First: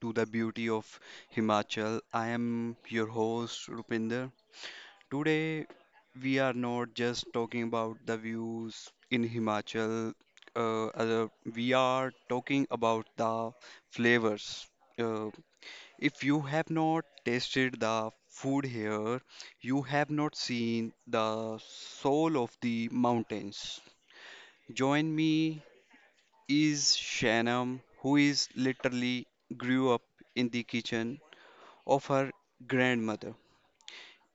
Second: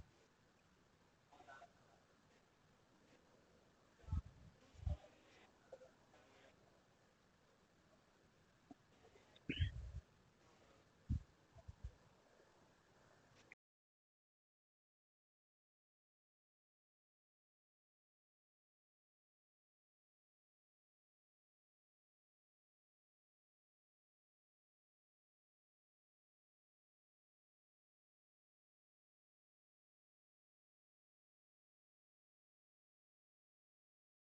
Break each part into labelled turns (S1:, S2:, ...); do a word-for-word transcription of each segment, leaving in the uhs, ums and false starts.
S1: to the beauty of Himachal. I am your host Rupinder. Today we are not just talking about the views in Himachal. Uh, other- we are talking about the flavors. Uh, if you have not tasted the food here, you have not seen the soul of the mountains. Join me is Shanam, who is literally grew up in the kitchen of her grandmother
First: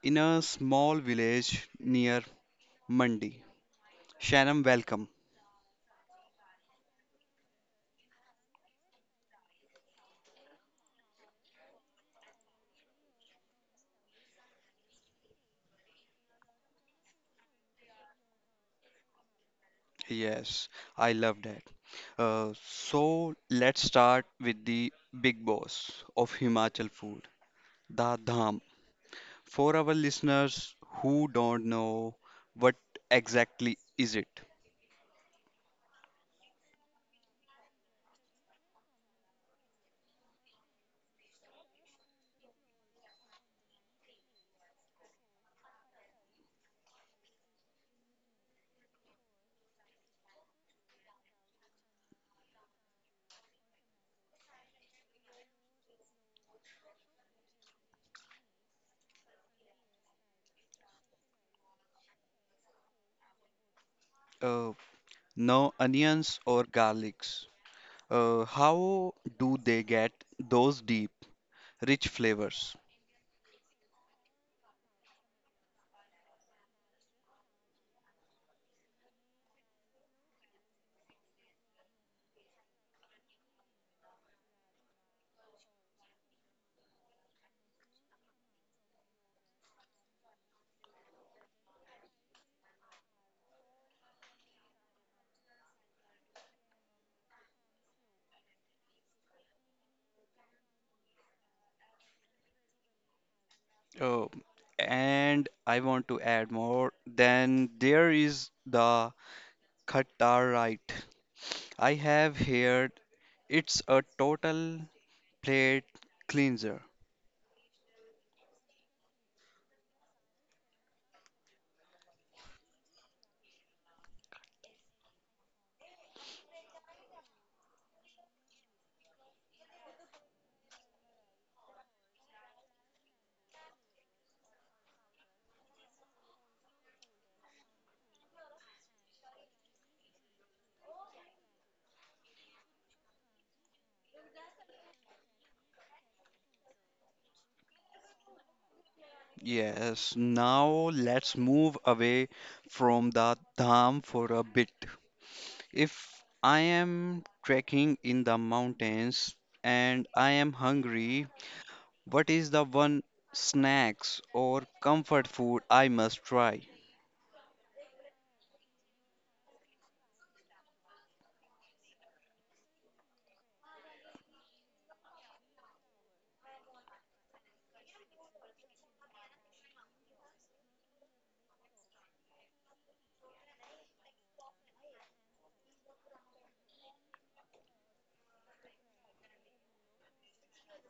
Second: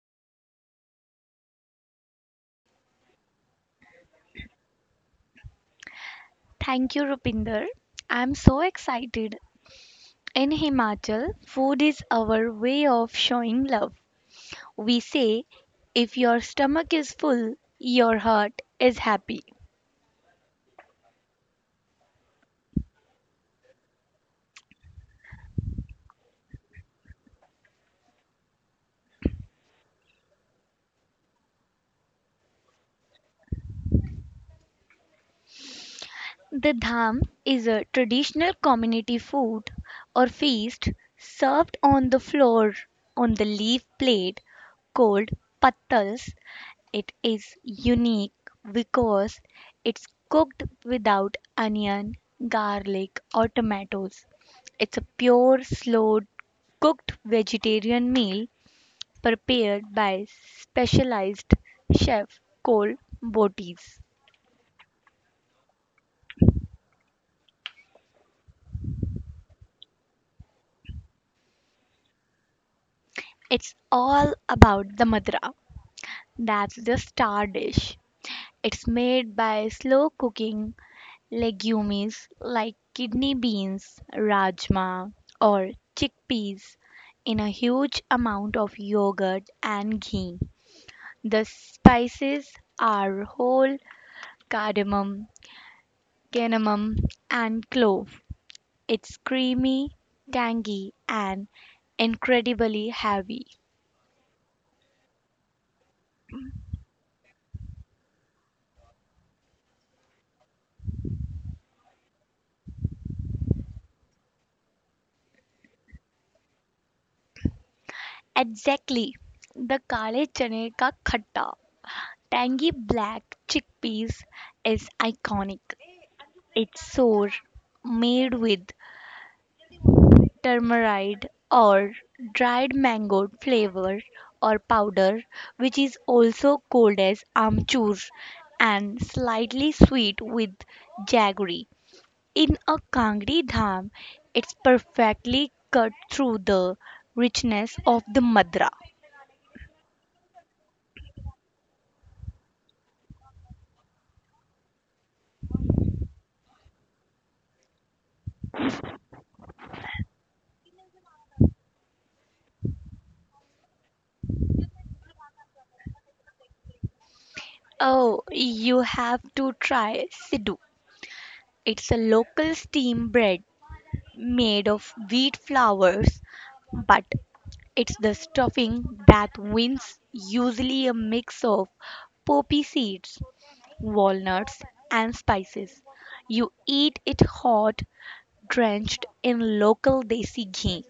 S1: in a small village near Mandi. Shanam, welcome.
S2: Thank you, Rupinder. I'm so excited. In Himachal, food is our way of showing love. We say, if your stomach is full, your heart is happy.
S1: Yes, I love that. Uh, so let's start with the big boss of Himachal food, the dham. For our listeners who don't know, what exactly is it?
S2: The dham is a traditional community food or feast served on the floor on the leaf plate called pattals. It is unique because it's cooked without onion, garlic, or tomatoes. It's a pure, slow cooked vegetarian meal prepared by specialized chef called botis.
S1: Uh, no onions or garlics, Uh, how do they get those deep, rich flavors?
S2: It's all about the madra. That's the star dish. It's made by slow cooking legumes like kidney beans, rajma, or chickpeas in a huge amount of yogurt and ghee. The spices are whole cardamom, cinnamon, and clove. It's creamy, tangy, and incredibly heavy.
S1: Uh, and I want to add more. Then there is the Khatarite. I have heard it's a total plate cleanser.
S2: Exactly. The kale chane ka khatta, tangy black chickpeas, is iconic. It's sour, made with turmeric or dried mango flavor or powder, which is also called as amchur, and slightly sweet with jaggery. In a Kangri dham, it's perfectly cut through the richness of the madra.
S1: Yes, now let's move away from the dham for a bit. If I am trekking in the mountains and I am hungry, what is the one snacks or comfort food I must try?
S2: Oh, you have to try siddu. It's a local steam bread made of wheat flours, but it's the stuffing that wins, usually a mix of poppy seeds, walnuts, and spices. You eat it hot, drenched in local desi ghee.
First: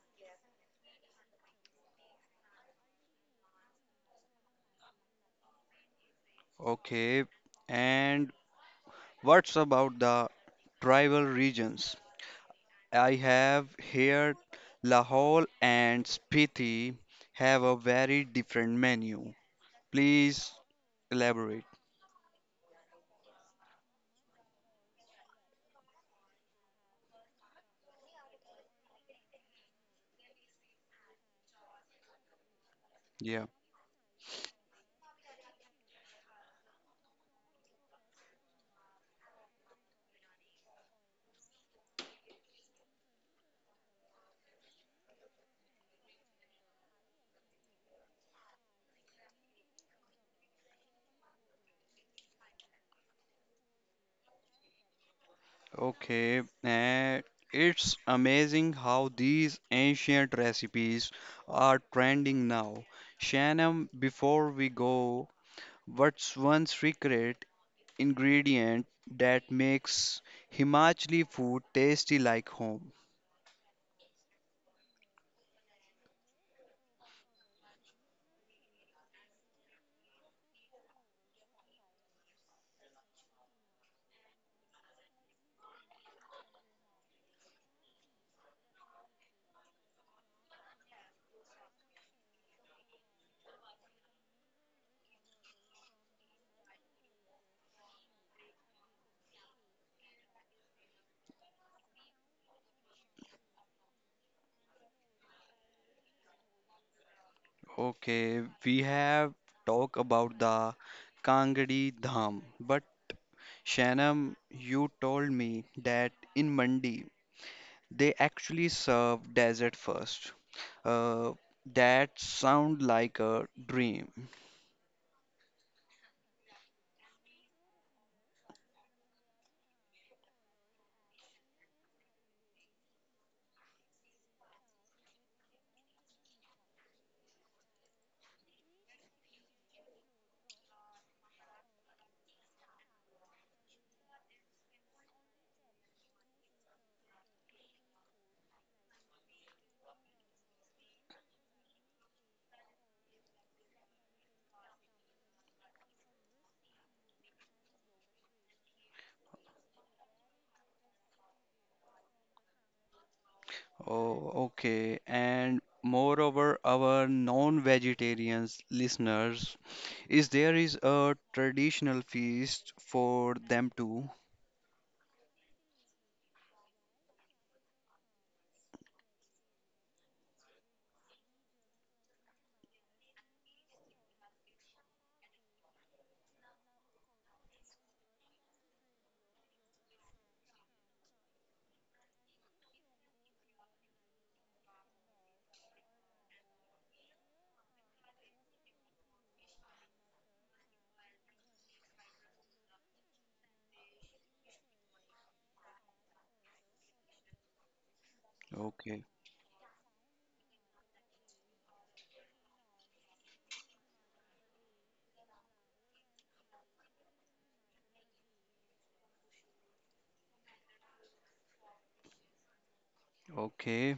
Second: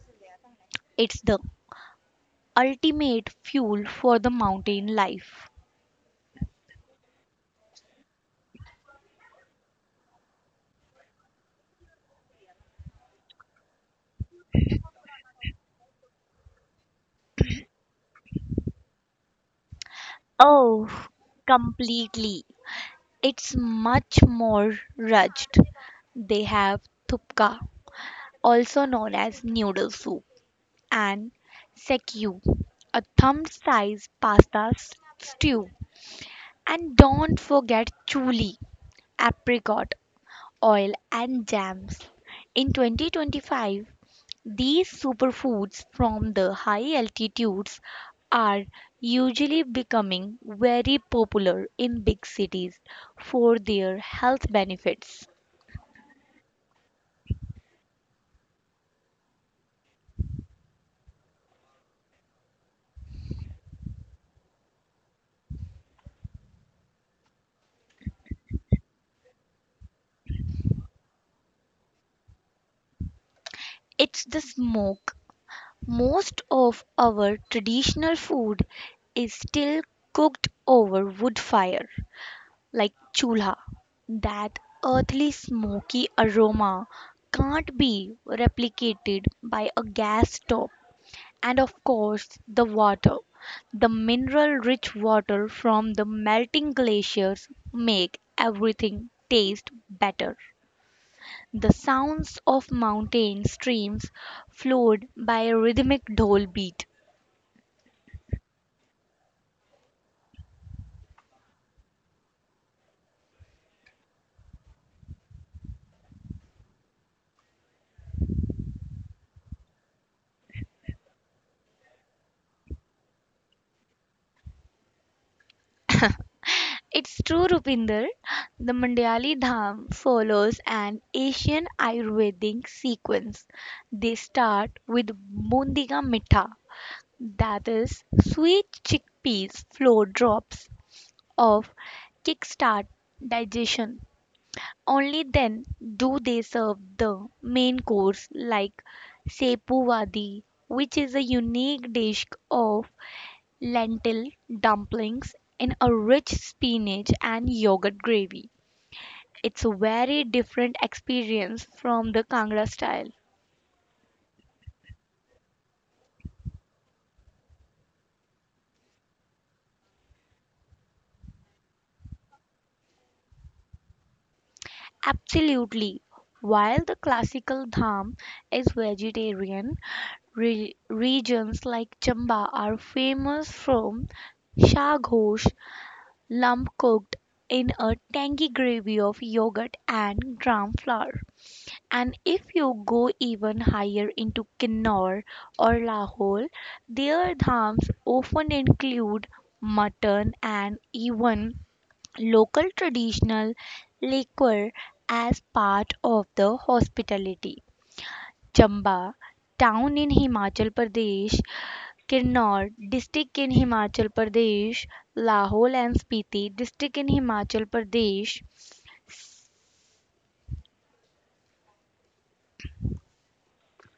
S2: It's the ultimate fuel for the mountain life.
S1: Okay, and what's about the tribal regions? I have here Lahore and Spiti have a very different menu. Please
S2: Oh,
S1: elaborate.
S2: completely. It's much more rudged. They have thupka, also known as noodle soup, and sekiu, a
S1: Yeah,
S2: thumb-sized pasta s- stew. And don't forget chuli, apricot oil and jams. In twenty twenty-five, these superfoods from the high altitudes are usually becoming very popular in big cities for their health benefits.
S1: okay, and it's amazing how these ancient recipes are trending now. Shannon, before we go, what's one secret ingredient that makes Himachali food tasty like home.
S2: It's the smoke. Most of our traditional food is still cooked over wood fire, like chulha. That earthly smoky aroma can't be replicated by a gas stove. And of course, the water. The mineral rich water from the melting glaciers make everything taste better. The sounds of mountain streams flowed by a rhythmic dhol beat.
S1: Okay, we have talked about the Kangadi Dham, but Shanam, you told me that in Mandi they actually serve dessert first. Uh, that sound like a dream.
S2: It's true, Rupinder. The Mandyali Dham follows an Asian Ayurvedic sequence. They start with Bundiga Mitha, that is, sweet chickpeas flour drops of kickstart digestion. Only then do they serve the main course like Sepu Wadi, which is a unique dish of lentil dumplings in a rich spinach and yogurt gravy. It's a very different experience from the Kangra style.
S1: Oh, okay. And moreover, our non-vegetarians listeners, is there is a traditional feast for them too?
S2: Absolutely. While the classical dham is vegetarian, re- regions like Chamba are famous for shaghosh, lump cooked in a tangy gravy of yogurt and gram flour. And if you go even higher into Kinnaur or Lahore, their dhams often include mutton and even local traditional liquor as part of the hospitality.
S1: Okay,
S2: Chamba, town in Himachal Pradesh, Kinnaur district in Himachal Pradesh, Lahol and Spiti district in Himachal Pradesh.
S1: okay.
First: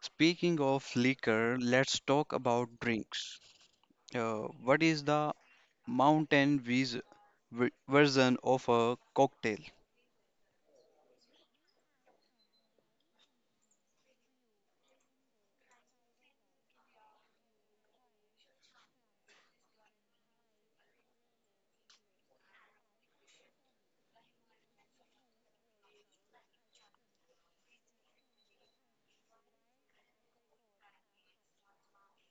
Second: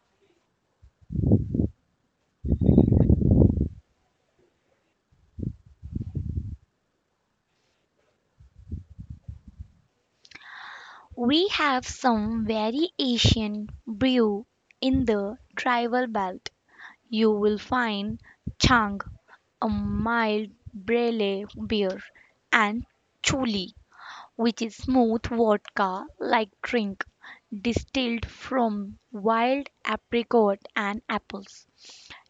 S1: Speaking of liquor, let's talk about drinks. Uh, what is the mountain vis v- version of a cocktail?
S2: We have some very Asian brew in the tribal belt. You will find Chang, a mild brele beer, and Chuli, which is smooth vodka like drink distilled from wild apricot and apples.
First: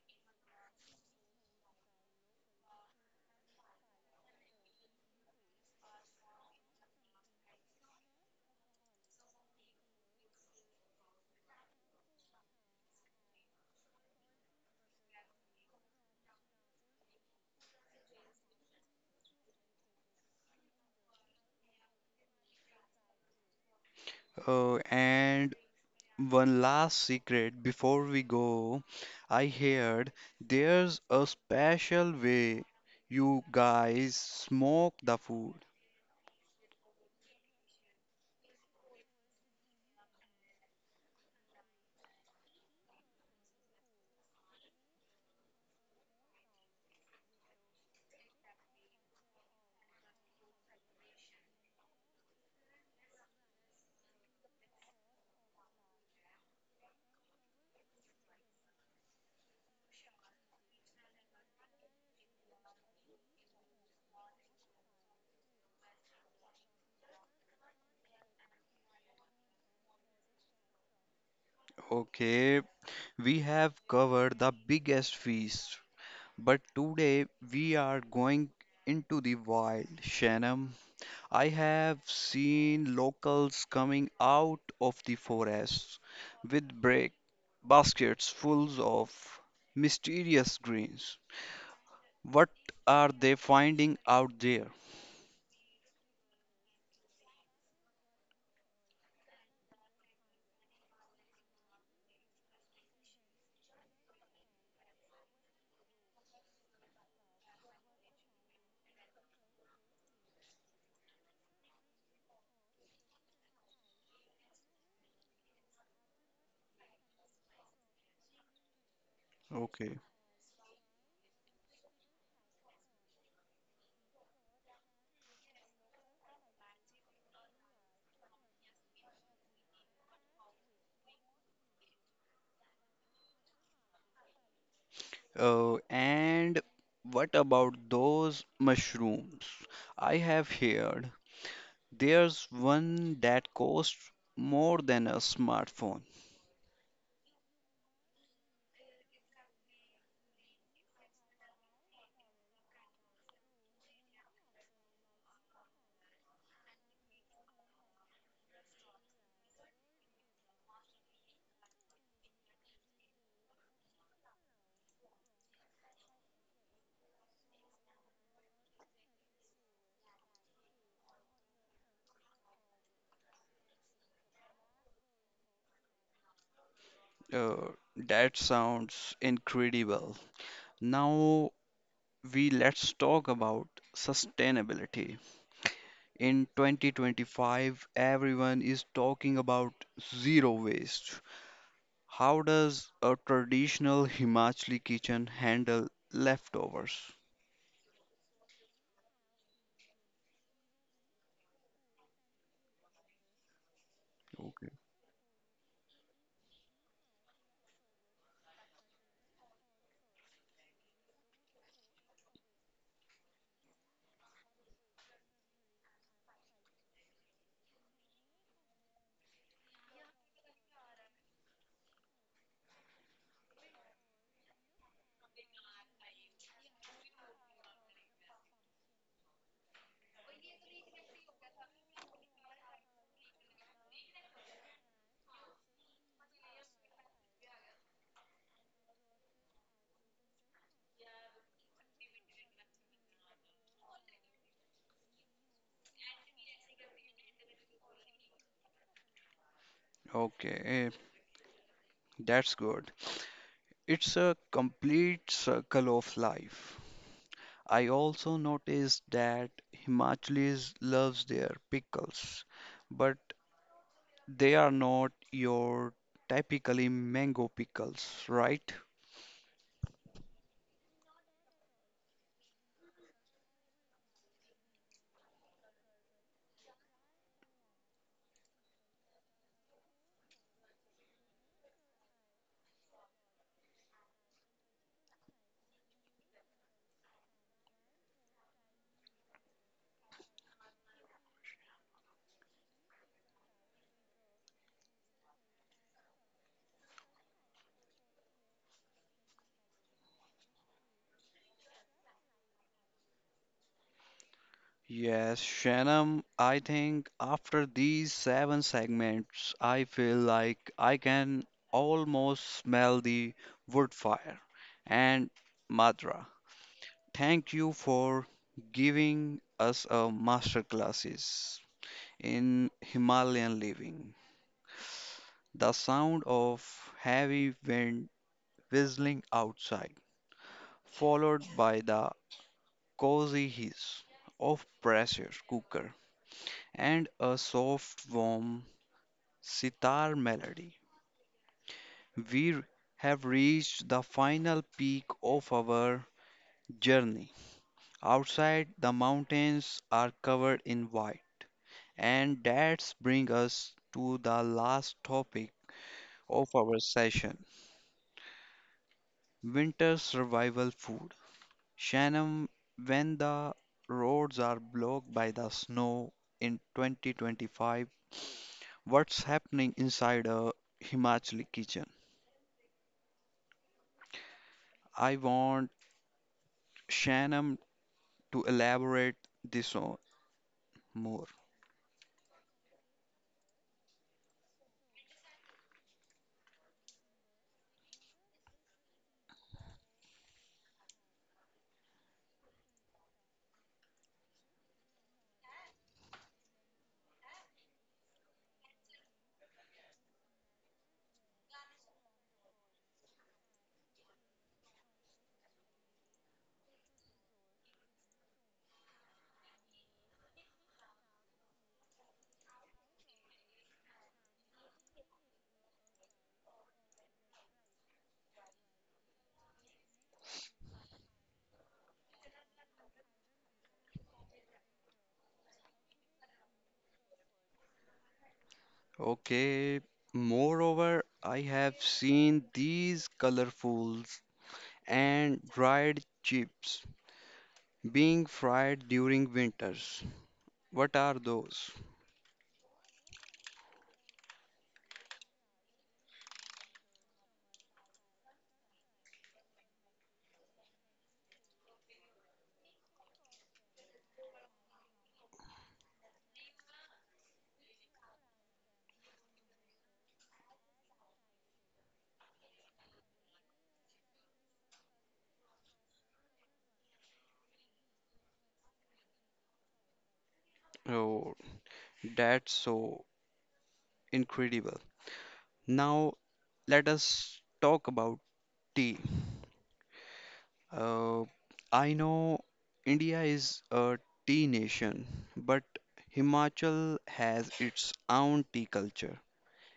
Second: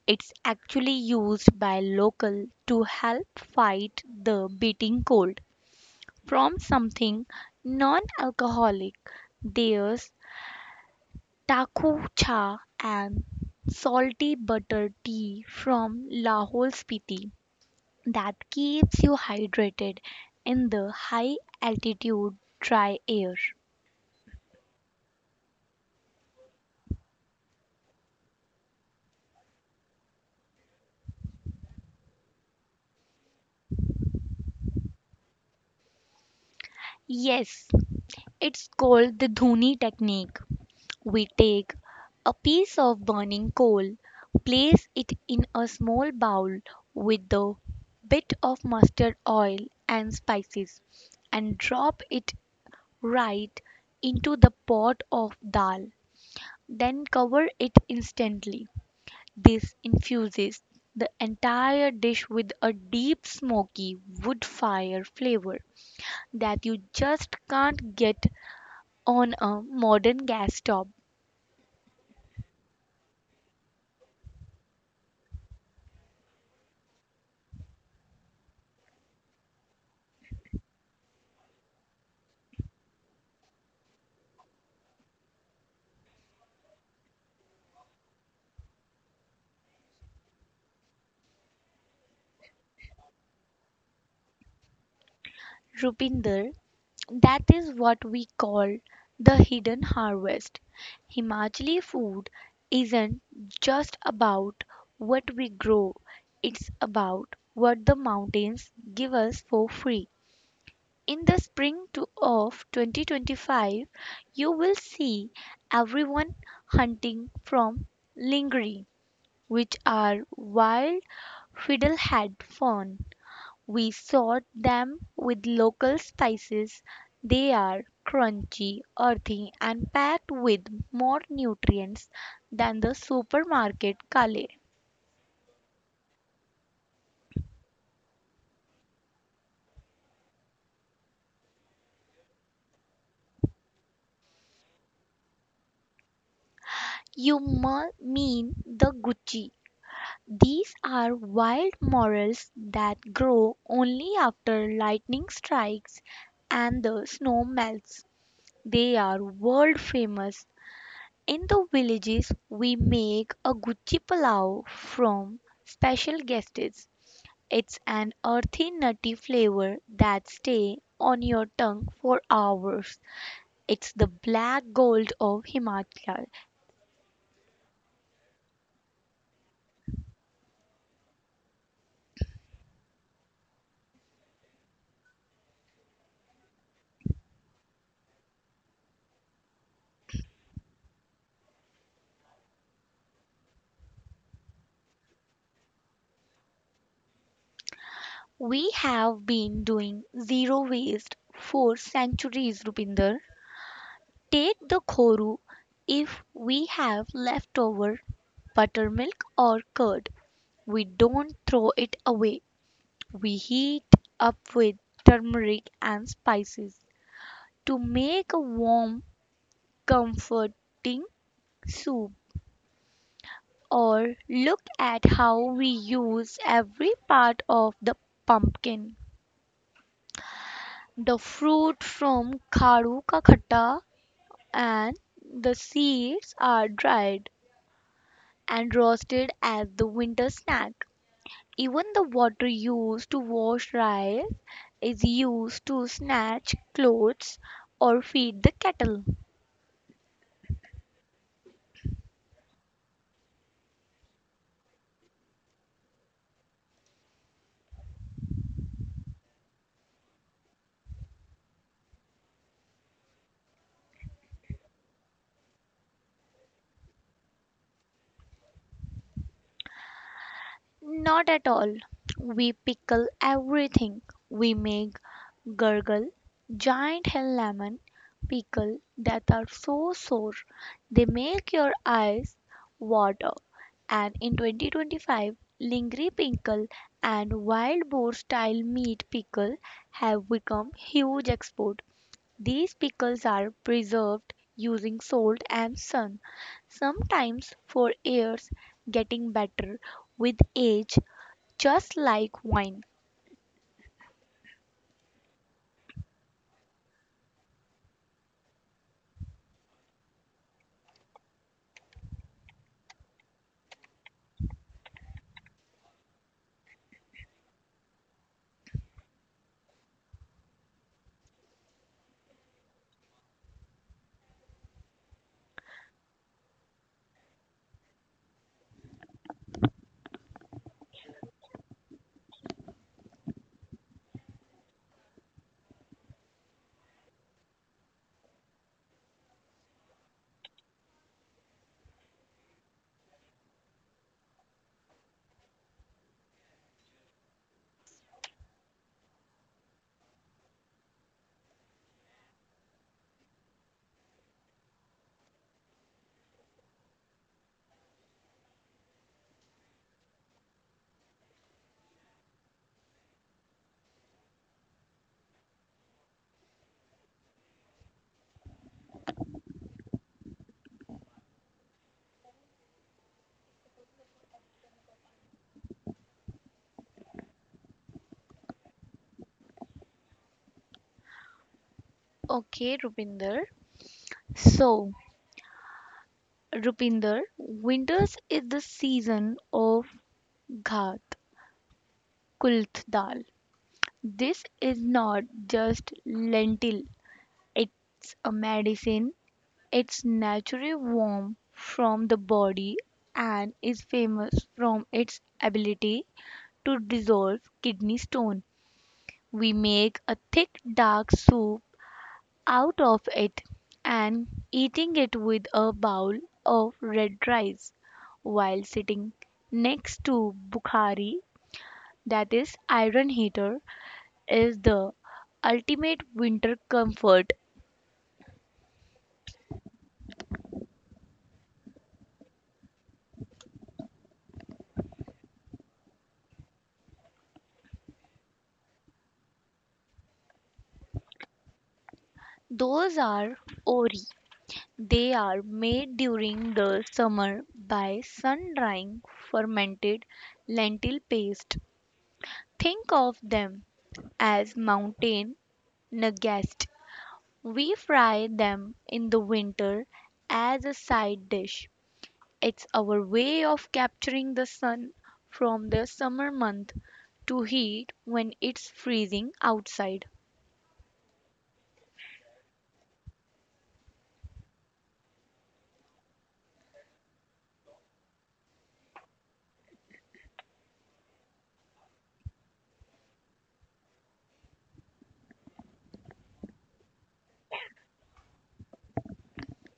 S2: It's actually used by locals to help fight the biting cold. From something non-alcoholic, there's taku cha and salty butter tea from Lahore Spiti that keeps you hydrated in the high altitude dry air.
S1: Uh, and one last secret before we go, I heard there's a special way you guys smoke the food.
S2: Yes, it's called the Dhuni technique. We take a piece of burning coal, place it in a small bowl with a bit of mustard oil and spices, and drop it right into the pot of dal. Then cover it instantly. This infuses the entire dish with a deep smoky wood fire flavor that you just can't get on a modern gas stop.
S1: Okay, we have covered the biggest feast, but today we are going into the wild, Shanam. I have seen locals coming out of the forests with break baskets full of mysterious greens. What are they finding out there?
S2: Rupinder, that is what we call the hidden harvest. Himachali food isn't just about what we grow, it's about what the mountains give us for free. In the spring to of twenty twenty-five, you will see everyone hunting from lingri, which
S1: Okay.
S2: are wild fiddlehead fern. We sort them with local spices. They are crunchy, earthy, and packed with more nutrients than the supermarket kale.
S1: Uh, and what about those mushrooms? I have heard there's one that costs more than a smartphone.
S2: You mu- mean the Gucci. These are wild morels that grow only after lightning strikes and the snow melts. They are world famous. In the villages, we make a Gucci Palau from special guests. It's an earthy, nutty flavor that stays on your tongue for hours. It's the black gold of Himachal.
S1: Uh, that sounds incredible. Now we let's talk about sustainability. In twenty twenty-five, everyone is talking about zero waste. How does a traditional Himachali kitchen handle leftovers?
S2: We have been doing zero waste for centuries, Rupinder. Take
S1: Okay.
S2: the khoru, if we have leftover buttermilk or curd. We don't throw it away. We heat up with turmeric and spices to make a warm, comforting soup. Or look at how we use every part of the pumpkin, the fruit from kharu ka khatta, and the seeds are dried and roasted as the winter snack. Even the water used to wash rice is used to snatch clothes or feed the cattle.
S1: Okay, that's good. It's a complete circle of life. I also noticed that Himachalis loves their pickles, but they are not your typically mango pickles, right?
S2: Not at all. We pickle everything. We make gurgle, giant hell lemon pickle that are so sour they make your eyes water. And in twenty twenty-five, lingry pickle and wild boar style meat pickle have become huge export. These pickles are preserved using salt and sun, sometimes for years, getting better with age, just like wine.
S1: Yes, Shannon, I think after these seven segments, I feel like I can almost smell the wood fire. And Madra, thank you for giving us a masterclasses in Himalayan living. The sound of heavy wind whistling outside, followed by the cozy hiss of pressure cooker and a soft warm sitar melody. We have reached the final peak of our journey. Outside the mountains are covered in white and that brings us to the last topic of our session winter survival food. Shannon, when the roads are blocked by the snow in twenty twenty-five, what's happening inside a Himachali kitchen? I want Shanam to elaborate this on more.
S2: Okay, Rupinder. So, Rupinder, winters is the season of Ghat Kulth Dal. This is not just lentil, it's a medicine. It's naturally warm from the body and is famous from its ability to dissolve kidney stone. We make a thick dark soup out of it and eating it with a bowl of red rice while sitting next to Bukhari, that is iron heater, is the ultimate winter comfort.
S1: Okay. Moreover, I have seen these colorfuls and dried chips being fried during winters. What are those?
S2: Those are ori. They are made during the summer by sun drying fermented lentil paste. Think of them as mountain nugget. We fry them in the winter as a side dish. It's our way of capturing the sun from the summer month to heat when it's freezing outside.
S1: Oh, that's so incredible. Now let us talk about tea. Uh, I know India is a tea nation, but Himachal has its own tea culture,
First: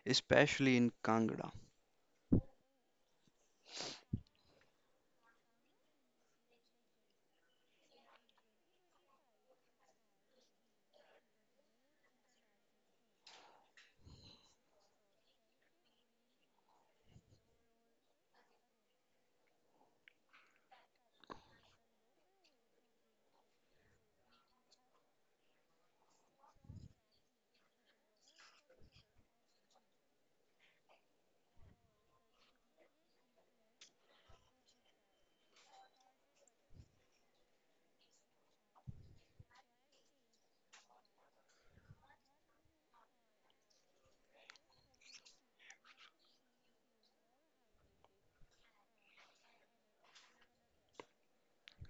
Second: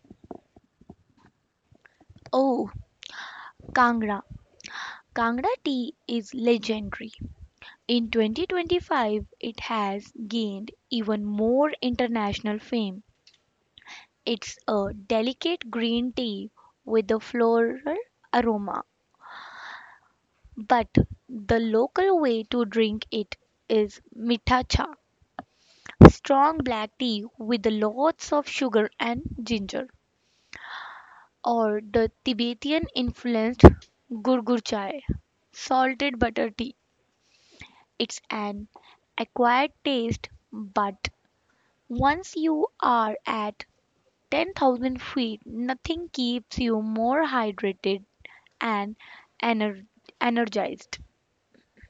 S1: especially in Kangra.
S2: Oh, Kangra. Kangra tea is legendary. In twenty twenty-five, it has gained even more international fame. It's a delicate green tea with a floral aroma. But the local way to drink it is "mitha cha," strong black tea with lots of sugar and ginger, or the Tibetan influenced "gurgur chai," salted butter tea. It's an acquired taste, but once you are at ten thousand feet nothing keeps you more hydrated and ener- energized.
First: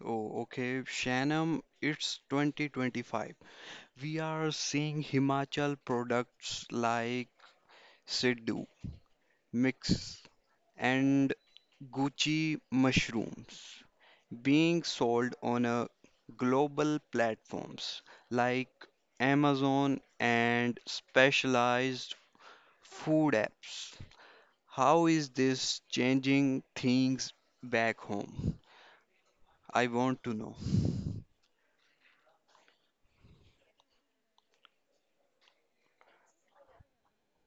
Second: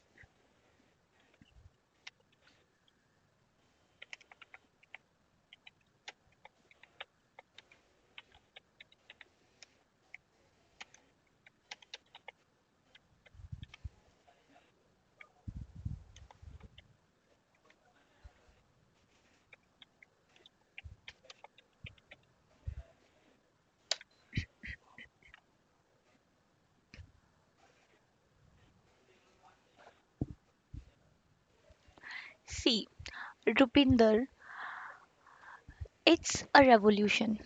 S1: Oh, okay, Shanam, it's twenty twenty-five. We are seeing Himachal products like Sidhu mix and Gucci mushrooms. Being sold on a global platforms like Amazon and specialized food apps. How is this changing things back home? I want to know.
S2: See, Rupinder, it's a revolution.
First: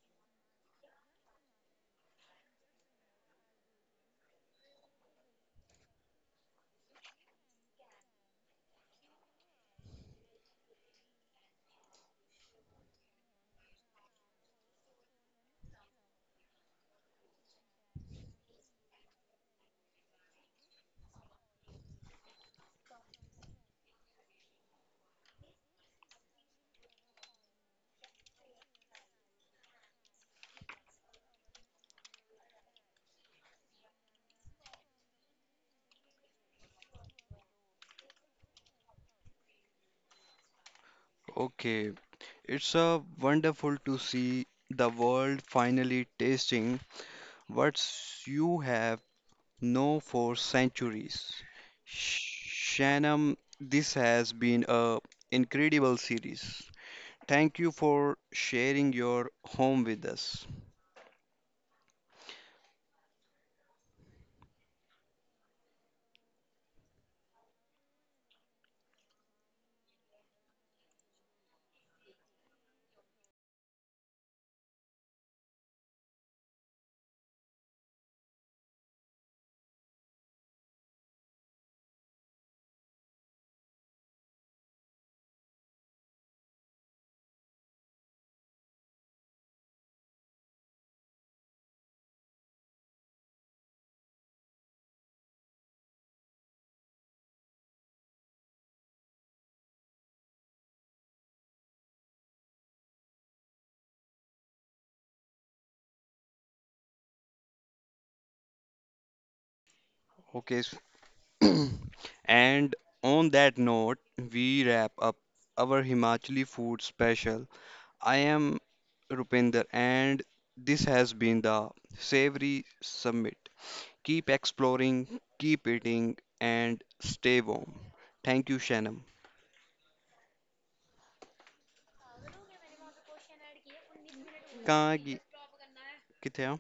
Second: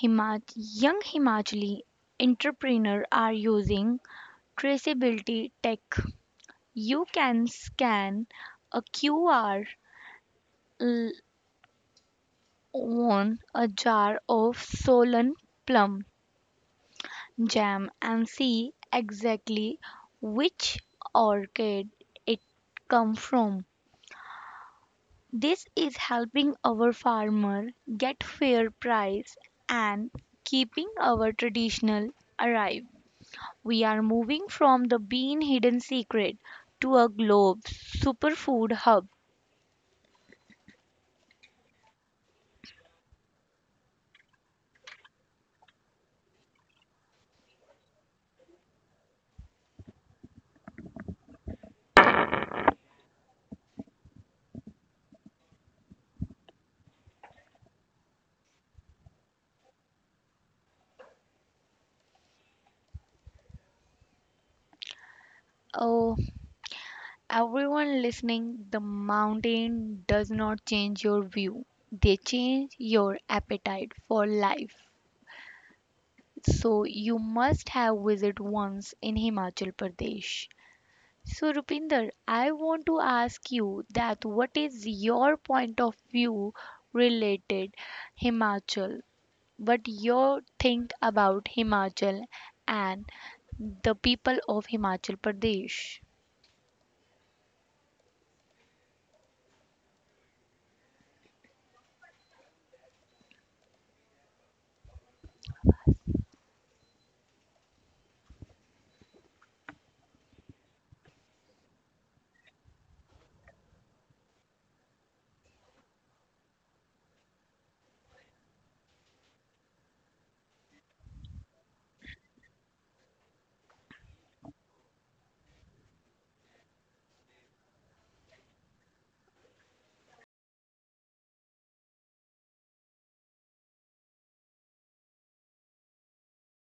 S2: Himach- young Himachali entrepreneurs are using traceability tech. You can scan a Q R on a jar of Solan plum jam and see exactly which orchid it come from. This is helping our farmer get fair price and keeping our traditional alive. We are moving from the bean hidden secret to a globe superfood hub.
S1: Okay, it's a wonderful to see the world finally tasting what you have known for centuries. Sh- Shanam, this has been a incredible series. Thank you for sharing your home with us.
S2: Oh, everyone listening, the mountain does not change your view. They change your appetite for life. So you must have visit once in Himachal Pradesh. So Rupinder, I want to ask you that what is your point of view related Himachal? But you think about Himachal and the people of Himachal Pradesh.
S1: Okay. s- And on that note, we wrap up our Himachali food special. I am Rupinder, and this has been the Savory Summit. Keep exploring, keep eating, and stay warm. Thank you, Shanam. कहाँ गई- किथे आ?